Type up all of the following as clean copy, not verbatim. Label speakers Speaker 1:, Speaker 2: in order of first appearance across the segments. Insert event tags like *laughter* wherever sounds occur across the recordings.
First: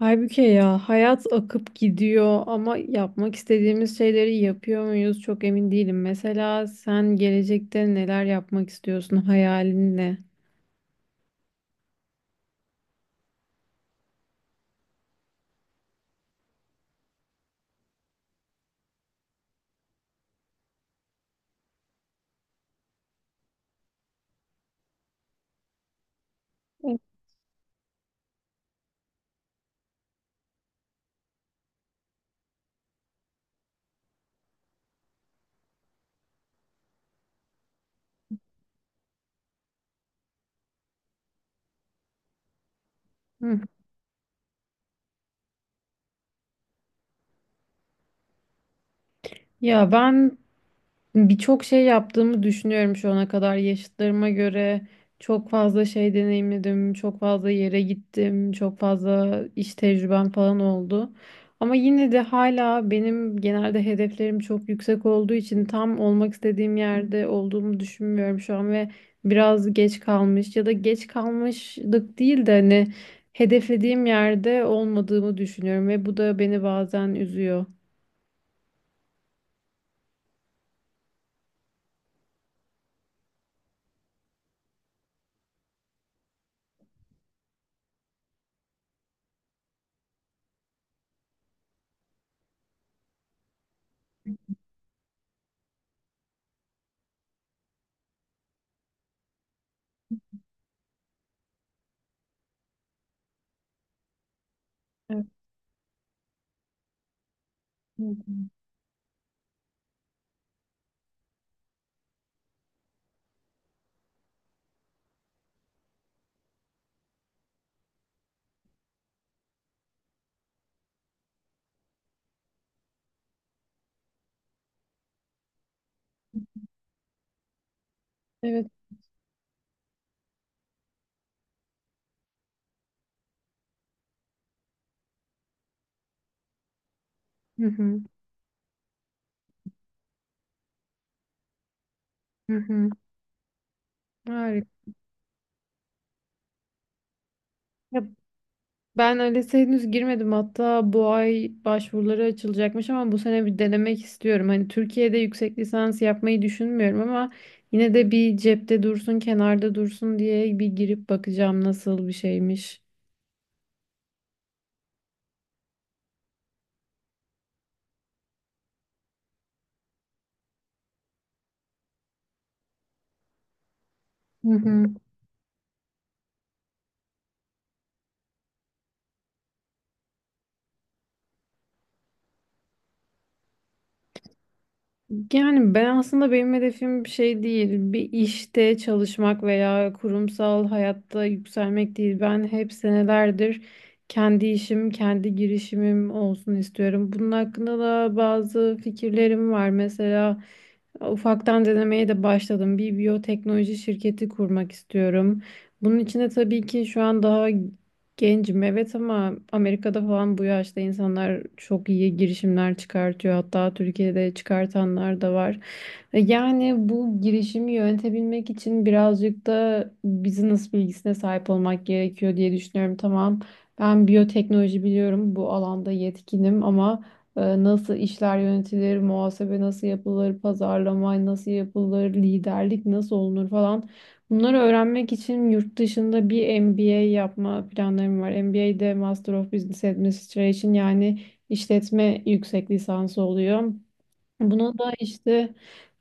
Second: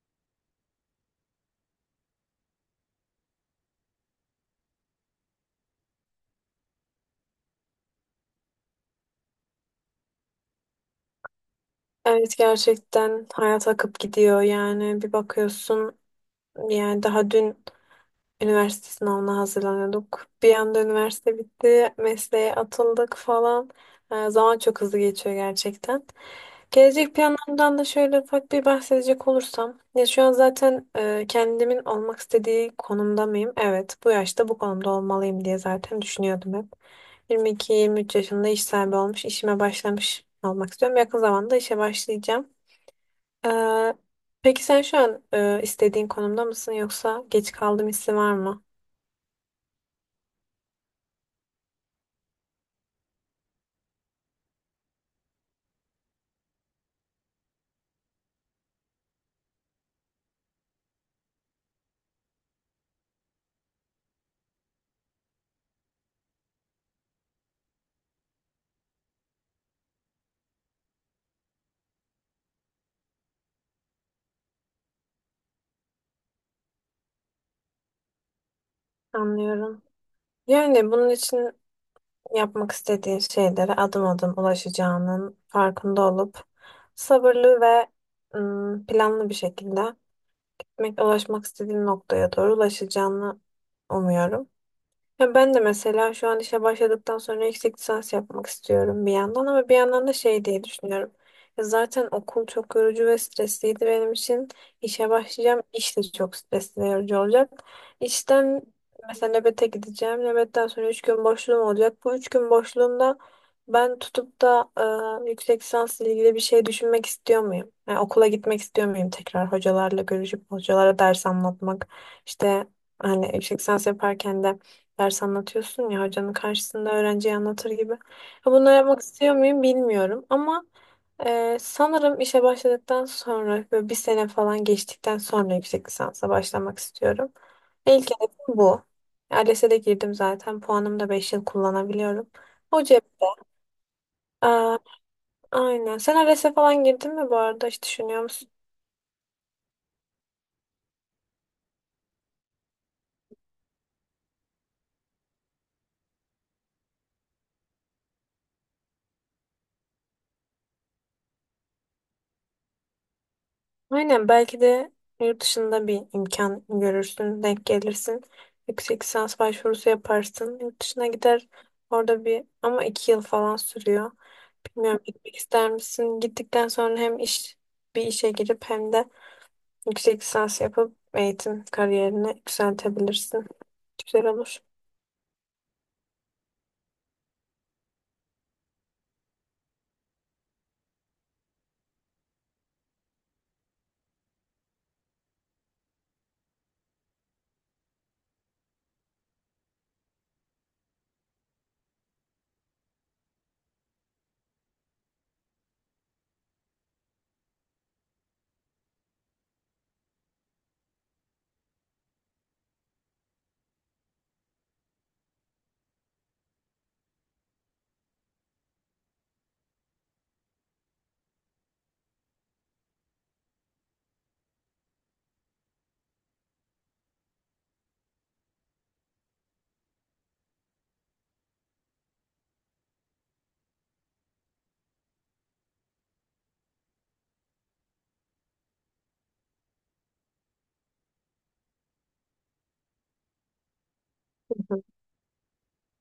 Speaker 1: Halbuki ya hayat akıp gidiyor ama yapmak istediğimiz şeyleri yapıyor muyuz çok emin değilim. Mesela sen gelecekte neler yapmak istiyorsun? Hayalin ne?
Speaker 2: Evet gerçekten hayat akıp gidiyor yani bir bakıyorsun yani daha dün üniversite sınavına hazırlanıyorduk. Bir anda üniversite bitti, mesleğe atıldık falan. Zaman çok hızlı geçiyor gerçekten. Gelecek planlarımdan da şöyle ufak bir bahsedecek olursam. Ya şu an zaten kendimin olmak istediği konumda mıyım? Evet bu yaşta bu konumda olmalıyım diye zaten düşünüyordum hep. 22-23 yaşında iş sahibi olmuş, işime başlamış olmak istiyorum. Yakın zamanda işe başlayacağım.
Speaker 1: Hı.
Speaker 2: Ee, peki sen şu an istediğin konumda mısın yoksa geç kaldım hissi var mı?
Speaker 1: Ya ben Birçok şey yaptığımı düşünüyorum şu ana kadar yaşıtlarıma göre. Çok fazla şey deneyimledim, çok fazla yere gittim, çok fazla iş tecrübem falan oldu. Ama yine de hala benim genelde hedeflerim çok yüksek olduğu için tam olmak istediğim yerde olduğumu düşünmüyorum şu an ve biraz geç kalmış ya da geç kalmışlık değil de hani hedeflediğim yerde olmadığımı düşünüyorum ve bu da beni bazen üzüyor.
Speaker 2: Anlıyorum. Yani bunun için yapmak istediğin şeylere adım adım ulaşacağının farkında olup sabırlı ve planlı bir şekilde ulaşmak istediğin noktaya doğru ulaşacağını umuyorum. Ya ben de mesela şu an işe başladıktan sonra yüksek lisans yapmak istiyorum bir yandan ama bir yandan da şey diye düşünüyorum. Ya zaten okul çok yorucu ve stresliydi benim için. İşe
Speaker 1: Evet.
Speaker 2: başlayacağım. İş de çok stresli ve yorucu olacak. İşten mesela nöbete gideceğim. Nöbetten sonra 3 gün boşluğum olacak. Bu 3 gün boşluğumda ben tutup da yüksek lisansla ilgili bir şey düşünmek istiyor muyum? Yani okula gitmek istiyor muyum tekrar hocalarla görüşüp hocalara ders anlatmak? İşte hani yüksek lisans yaparken de ders anlatıyorsun ya hocanın karşısında öğrenciye anlatır gibi. Ya
Speaker 1: Evet.
Speaker 2: bunları yapmak istiyor muyum bilmiyorum ama sanırım işe başladıktan sonra böyle bir sene falan geçtikten sonra yüksek lisansa başlamak istiyorum.
Speaker 1: Hı. Hı hı.
Speaker 2: İlk hedefim bu. ALES'e de girdim zaten. Puanımı da 5 yıl kullanabiliyorum.
Speaker 1: Hı
Speaker 2: O
Speaker 1: hı.
Speaker 2: cepte.
Speaker 1: Harika.
Speaker 2: Aa, aynen. Sen ALES'e falan girdin mi bu arada? Hiç
Speaker 1: Ya
Speaker 2: düşünüyor musun?
Speaker 1: ben ALES'e henüz girmedim, hatta bu ay başvuruları açılacakmış ama bu sene bir denemek istiyorum. Hani Türkiye'de yüksek lisans yapmayı düşünmüyorum ama yine de bir cepte dursun, kenarda dursun diye bir girip bakacağım nasıl bir şeymiş.
Speaker 2: Aynen, belki de yurt dışında bir imkan görürsün, denk gelirsin. Yüksek lisans başvurusu yaparsın. Yurt dışına gider, orada bir ama iki yıl falan sürüyor.
Speaker 1: Hı hı.
Speaker 2: Bilmiyorum, gitmek ister misin? Gittikten sonra hem iş bir işe girip hem de yüksek lisans yapıp eğitim kariyerini yükseltebilirsin. Güzel olur.
Speaker 1: Yani ben aslında benim hedefim bir şey değil. Bir işte çalışmak veya kurumsal hayatta yükselmek değil. Ben hep senelerdir kendi işim, kendi girişimim olsun istiyorum. Bunun hakkında da bazı fikirlerim var. Mesela ufaktan denemeye de başladım. Bir biyoteknoloji şirketi kurmak istiyorum. Bunun için de tabii ki şu an daha gencim, evet, ama Amerika'da falan bu yaşta insanlar çok iyi girişimler çıkartıyor. Hatta Türkiye'de çıkartanlar da var. Yani bu girişimi yönetebilmek için birazcık da business bilgisine sahip olmak gerekiyor diye düşünüyorum. Tamam, ben biyoteknoloji biliyorum, bu alanda yetkinim ama nasıl işler yönetilir, muhasebe nasıl yapılır, pazarlama nasıl yapılır, liderlik nasıl olunur falan. Bunları öğrenmek için yurt dışında bir MBA yapma planlarım var. MBA'de Master of Business Administration, yani işletme yüksek lisansı oluyor. Buna da işte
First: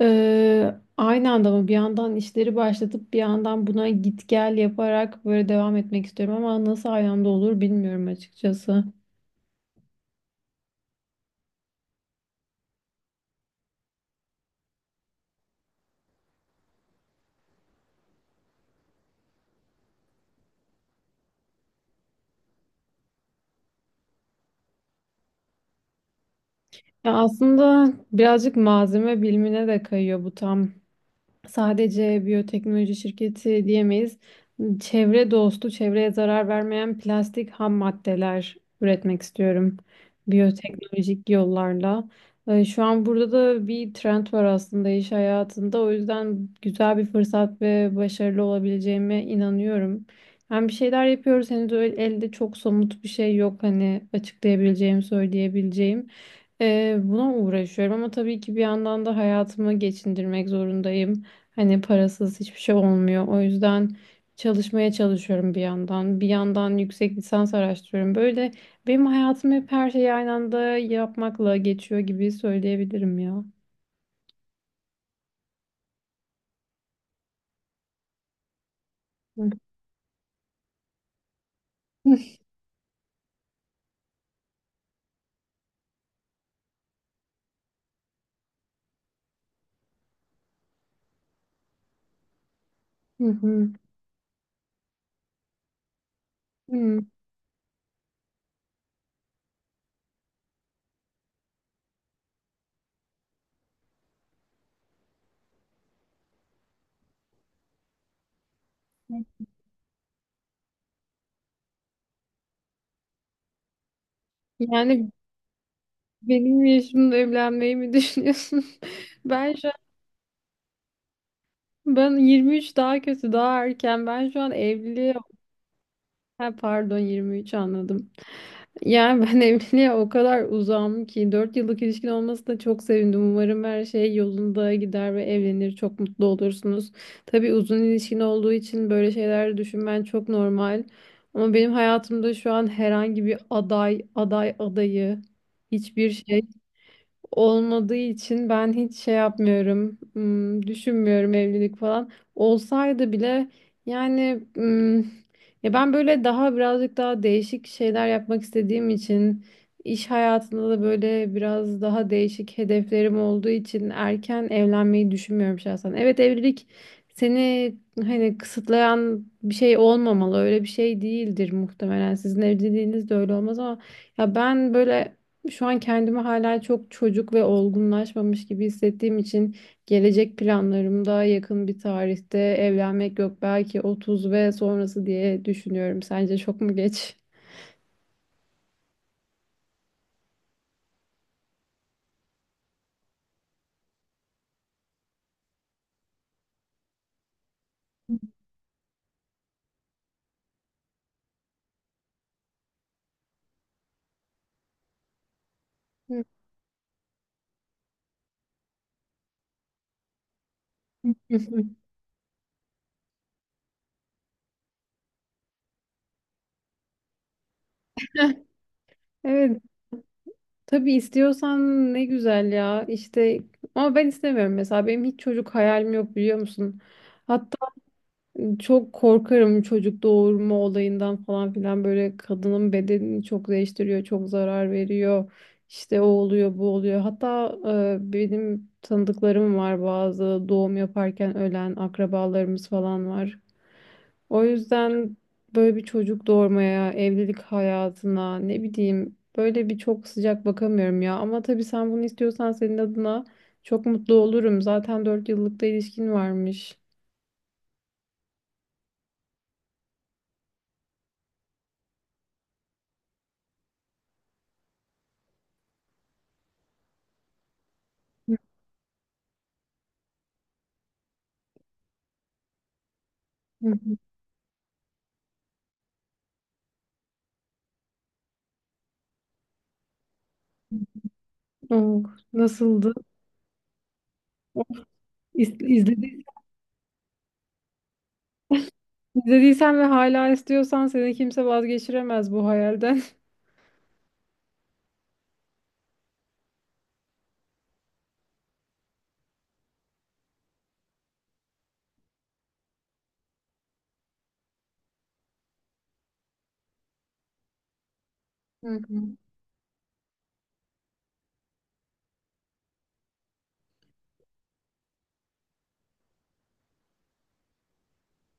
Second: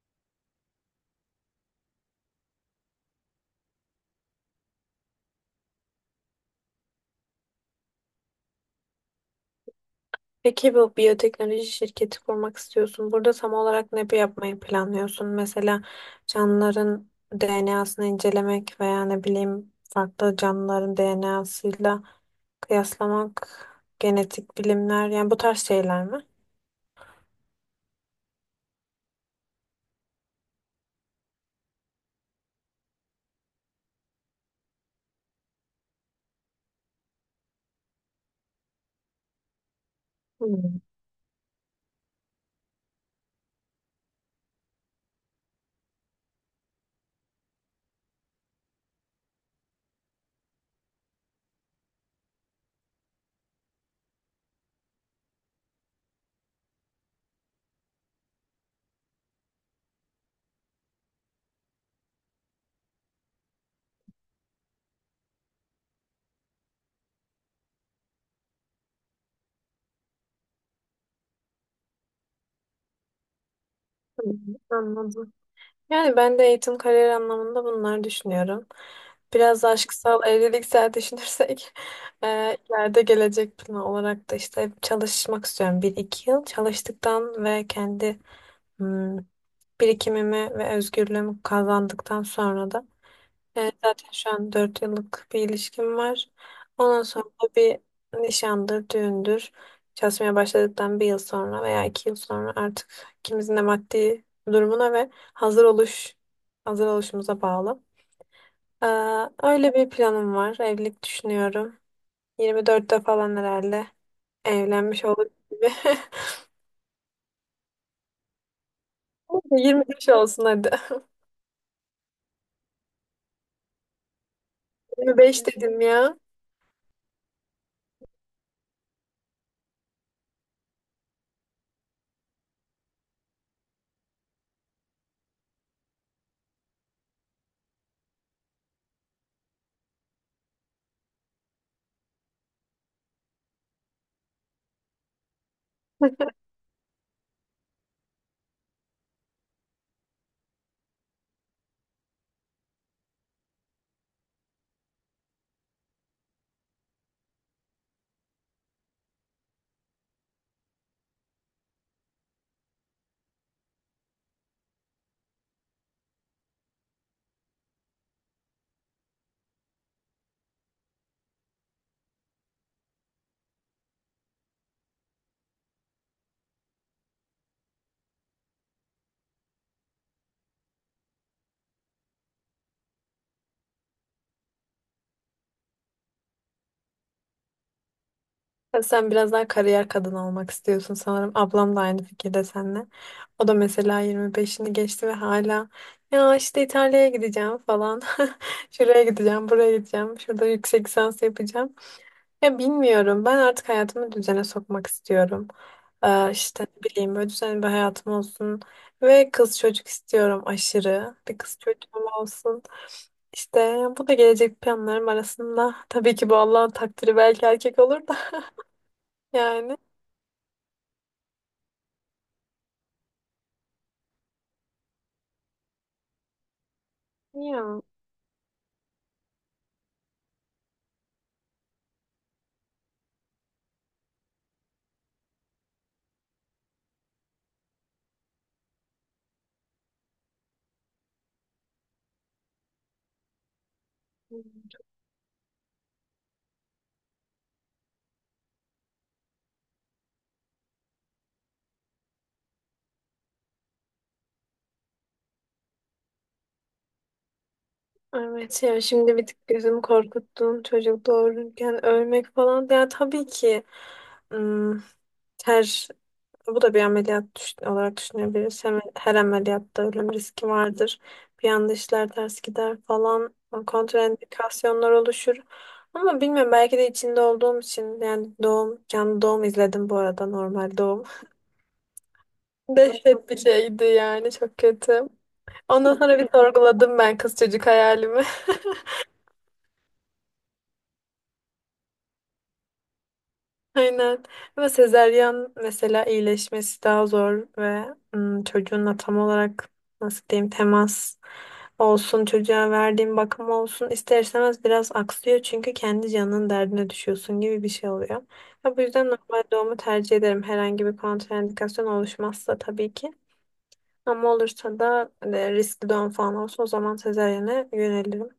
Speaker 1: aynı anda mı bir yandan işleri başlatıp bir yandan buna git gel yaparak böyle devam etmek istiyorum ama nasıl aynı anda olur bilmiyorum açıkçası.
Speaker 2: Peki bu biyoteknoloji şirketi kurmak istiyorsun. Burada tam olarak ne yapmayı planlıyorsun? Mesela canlıların DNA'sını incelemek veya ne bileyim farklı canlıların DNA'sıyla kıyaslamak, genetik bilimler yani bu tarz şeyler mi?
Speaker 1: Ya aslında birazcık malzeme bilimine de kayıyor, bu tam sadece biyoteknoloji şirketi diyemeyiz. Çevre dostu, çevreye zarar vermeyen plastik ham maddeler üretmek istiyorum
Speaker 2: Hmm.
Speaker 1: biyoteknolojik yollarla. Şu an burada da bir trend var aslında iş hayatında. O yüzden güzel bir fırsat ve başarılı olabileceğime inanıyorum. Hem bir şeyler yapıyoruz, henüz öyle elde çok somut bir şey yok hani açıklayabileceğim, söyleyebileceğim. Buna uğraşıyorum ama tabii ki bir yandan da hayatımı geçindirmek zorundayım. Hani parasız hiçbir şey olmuyor. O yüzden çalışmaya çalışıyorum bir yandan. Bir yandan yüksek lisans araştırıyorum. Böyle benim hayatım hep her şeyi aynı anda yapmakla geçiyor gibi söyleyebilirim ya.
Speaker 2: Hı, anladım. Yani ben de eğitim kariyer anlamında bunlar düşünüyorum. Biraz da aşksal evliliksel düşünürsek *laughs*
Speaker 1: *laughs*
Speaker 2: ileride gelecek planı olarak da işte çalışmak istiyorum. Bir iki yıl çalıştıktan ve kendi hmm, birikimimi ve özgürlüğümü kazandıktan sonra da
Speaker 1: Hı hı.
Speaker 2: zaten şu an 4 yıllık bir ilişkim var. Ondan
Speaker 1: Hı.
Speaker 2: sonra bir nişandır, düğündür. Çalışmaya başladıktan bir yıl sonra veya iki yıl sonra artık ikimizin de maddi durumuna ve hazır oluşumuza bağlı. Ee,
Speaker 1: Hı.
Speaker 2: Öyle bir planım var. Evlilik düşünüyorum. 24'te falan herhalde evlenmiş
Speaker 1: Yani
Speaker 2: olur gibi.
Speaker 1: benim yaşımda evlenmeyi mi düşünüyorsun? *laughs* Ben
Speaker 2: *laughs*
Speaker 1: şu an
Speaker 2: 25 olsun hadi.
Speaker 1: ben 23, daha kötü, daha erken. Ben şu an evliliğe...
Speaker 2: 25 dedim ya.
Speaker 1: Ha, pardon, 23 anladım. Yani ben *laughs* evliliğe o kadar uzağım ki 4 yıllık ilişkin olmasına çok sevindim. Umarım her şey yolunda gider ve evlenir. Çok mutlu olursunuz. Tabii uzun ilişkin olduğu için böyle şeyler düşünmen çok normal. Ama benim hayatımda şu an herhangi bir aday, aday adayı, hiçbir şey olmadığı için ben hiç şey yapmıyorum, düşünmüyorum evlilik falan. Olsaydı bile, yani, ya ben böyle daha birazcık daha değişik şeyler yapmak istediğim için iş hayatında da böyle biraz daha değişik hedeflerim olduğu için erken evlenmeyi düşünmüyorum şahsen. Evet, evlilik seni hani kısıtlayan bir şey olmamalı. Öyle bir şey değildir muhtemelen. Sizin evliliğiniz de öyle olmaz ama ya ben böyle şu an kendimi hala çok çocuk ve olgunlaşmamış gibi hissettiğim için gelecek planlarımda yakın bir tarihte evlenmek yok, belki 30 ve sonrası diye düşünüyorum. Sence çok mu geç?
Speaker 2: Ya sen biraz daha kariyer kadını olmak istiyorsun sanırım. Ablam da aynı fikirde seninle. O da mesela 25'ini geçti ve hala ya işte İtalya'ya gideceğim falan. *laughs* Şuraya gideceğim, buraya gideceğim. Şurada yüksek lisans yapacağım. Ya bilmiyorum. Ben artık hayatımı düzene sokmak istiyorum.
Speaker 1: Hı.
Speaker 2: İşte ne bileyim böyle düzenli bir hayatım olsun. Ve kız çocuk istiyorum aşırı.
Speaker 1: *laughs*
Speaker 2: Bir kız çocuğum olsun. İşte bu da gelecek planlarım arasında. Tabii ki bu Allah'ın takdiri, belki erkek olur da. *laughs*
Speaker 1: Evet,
Speaker 2: Yani
Speaker 1: tabii istiyorsan ne güzel ya. İşte ama ben istemiyorum mesela, benim hiç çocuk hayalim yok, biliyor musun?
Speaker 2: ya
Speaker 1: Çok korkarım çocuk doğurma olayından falan filan, böyle kadının bedenini çok değiştiriyor, çok zarar veriyor. İşte o oluyor, bu oluyor. Hatta benim tanıdıklarım var, bazı doğum yaparken ölen akrabalarımız falan var. O yüzden böyle bir çocuk doğurmaya, evlilik hayatına ne bileyim böyle bir çok sıcak bakamıyorum ya. Ama tabii sen bunu istiyorsan senin adına çok mutlu olurum. Zaten 4 yıllık da ilişkin varmış.
Speaker 2: evet, ya şimdi bir tık gözümü korkuttun, çocuk doğururken ölmek falan. Ya tabii ki ım, her bu da bir ameliyat olarak düşünebiliriz. Hem, her ameliyatta ölüm riski vardır. Bir anda işler ters gider falan,
Speaker 1: Hı hı.
Speaker 2: kontraindikasyonlar oluşur. Ama bilmiyorum, belki de içinde olduğum için. Yani doğum, canlı doğum izledim bu arada, normal doğum.
Speaker 1: Oh,
Speaker 2: *laughs*
Speaker 1: nasıldı?
Speaker 2: Dehşet bir şeydi yani, çok kötü.
Speaker 1: İz-
Speaker 2: Ondan sonra
Speaker 1: İzledi,
Speaker 2: bir sorguladım ben kız çocuk hayalimi.
Speaker 1: izlediysen ve hala istiyorsan seni kimse vazgeçiremez bu hayalden.
Speaker 2: Aynen. Ama sezeryan mesela iyileşmesi daha zor ve çocuğunla tam olarak nasıl diyeyim, temas olsun, çocuğa verdiğin bakım olsun ister istemez biraz aksıyor çünkü kendi canının derdine düşüyorsun gibi bir şey oluyor.
Speaker 1: *laughs* Hı
Speaker 2: Ya bu yüzden
Speaker 1: hı,
Speaker 2: normal doğumu tercih ederim. Herhangi bir kontraindikasyon oluşmazsa tabii ki. Ama olursa da riskli doğum falan olsa o zaman sezaryene yönelirim.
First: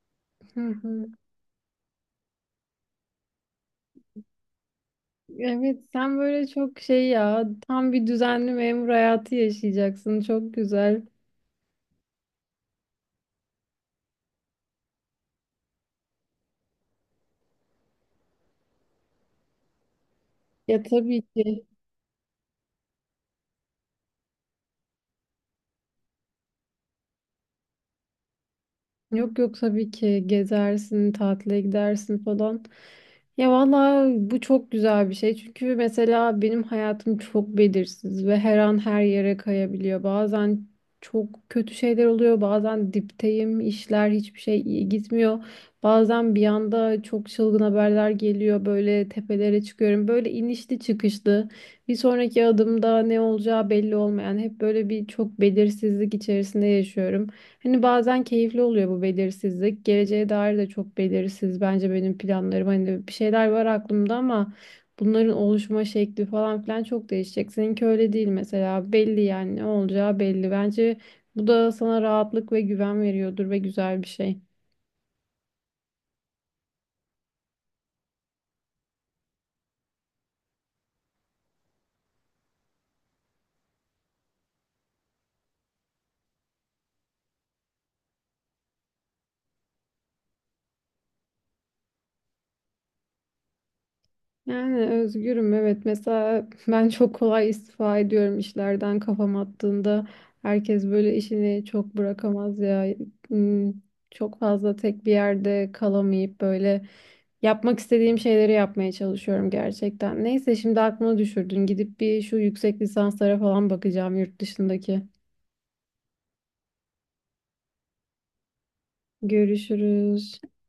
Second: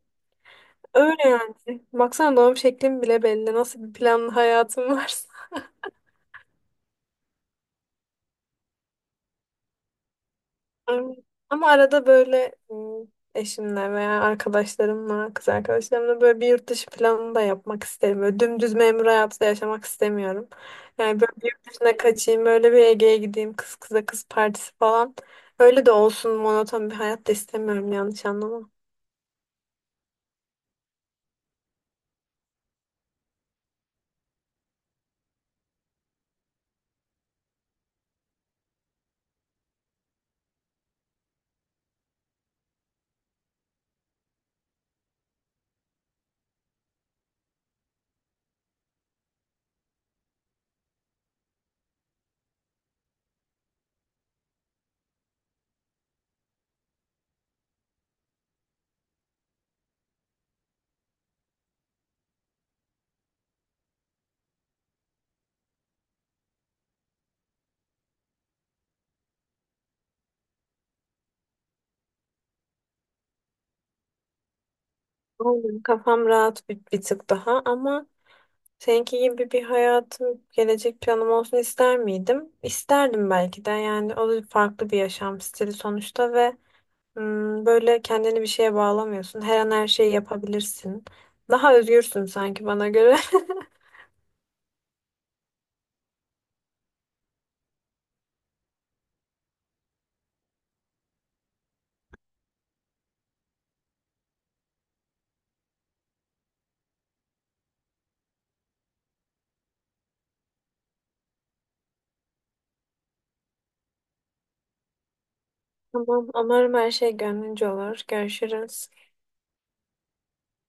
Speaker 1: hı hı.
Speaker 2: Öyle yani. Baksana, doğum şeklim bile belli. Nasıl bir planlı hayatım varsa.
Speaker 1: Evet, sen böyle çok şey ya, tam bir düzenli memur hayatı yaşayacaksın. Çok güzel.
Speaker 2: Ama ama arada böyle eşimle veya arkadaşlarımla, kız arkadaşlarımla böyle bir yurt dışı planı da yapmak isterim. Böyle dümdüz memur hayatı da yaşamak istemiyorum.
Speaker 1: Ya
Speaker 2: Yani
Speaker 1: tabii
Speaker 2: böyle bir
Speaker 1: ki.
Speaker 2: yurt dışına kaçayım, böyle bir Ege'ye gideyim, kız kıza kız partisi falan. Öyle de olsun, monoton bir hayat da istemiyorum, yanlış anlama.
Speaker 1: Yok yok, tabii ki gezersin, tatile gidersin falan. Ya valla bu çok güzel bir şey. Çünkü mesela benim hayatım çok belirsiz ve her an her yere kayabiliyor. Bazen çok kötü şeyler oluyor. Bazen dipteyim, işler hiçbir şey iyi gitmiyor. Bazen bir anda çok çılgın haberler geliyor. Böyle tepelere çıkıyorum. Böyle inişli çıkışlı. Bir sonraki adımda ne olacağı belli olmayan hep böyle bir çok belirsizlik içerisinde yaşıyorum. Hani bazen keyifli oluyor bu belirsizlik. Geleceğe dair de çok belirsiz. Bence benim planlarım hani bir şeyler var aklımda ama bunların oluşma şekli falan filan çok değişecek. Seninki öyle değil mesela. Belli, yani ne olacağı belli. Bence bu da sana rahatlık ve güven veriyordur ve güzel bir şey.
Speaker 2: Aynen. Kafam rahat bir tık daha, ama seninki gibi bir hayatım, gelecek planım olsun ister miydim? İsterdim belki de. Yani o da farklı bir yaşam stili sonuçta ve böyle kendini bir şeye bağlamıyorsun. Her an her şeyi yapabilirsin. Daha özgürsün sanki bana göre. *laughs*
Speaker 1: Yani özgürüm, evet, mesela *laughs* ben çok kolay istifa ediyorum işlerden kafam attığında, herkes böyle işini çok bırakamaz ya. Hmm, çok fazla tek bir yerde kalamayıp böyle yapmak istediğim şeyleri yapmaya çalışıyorum gerçekten. Neyse şimdi aklıma düşürdün, gidip bir şu yüksek lisanslara falan bakacağım yurt dışındaki.
Speaker 2: Tamam, umarım her şey gönlünce olur. Görüşürüz.
Speaker 1: Görüşürüz.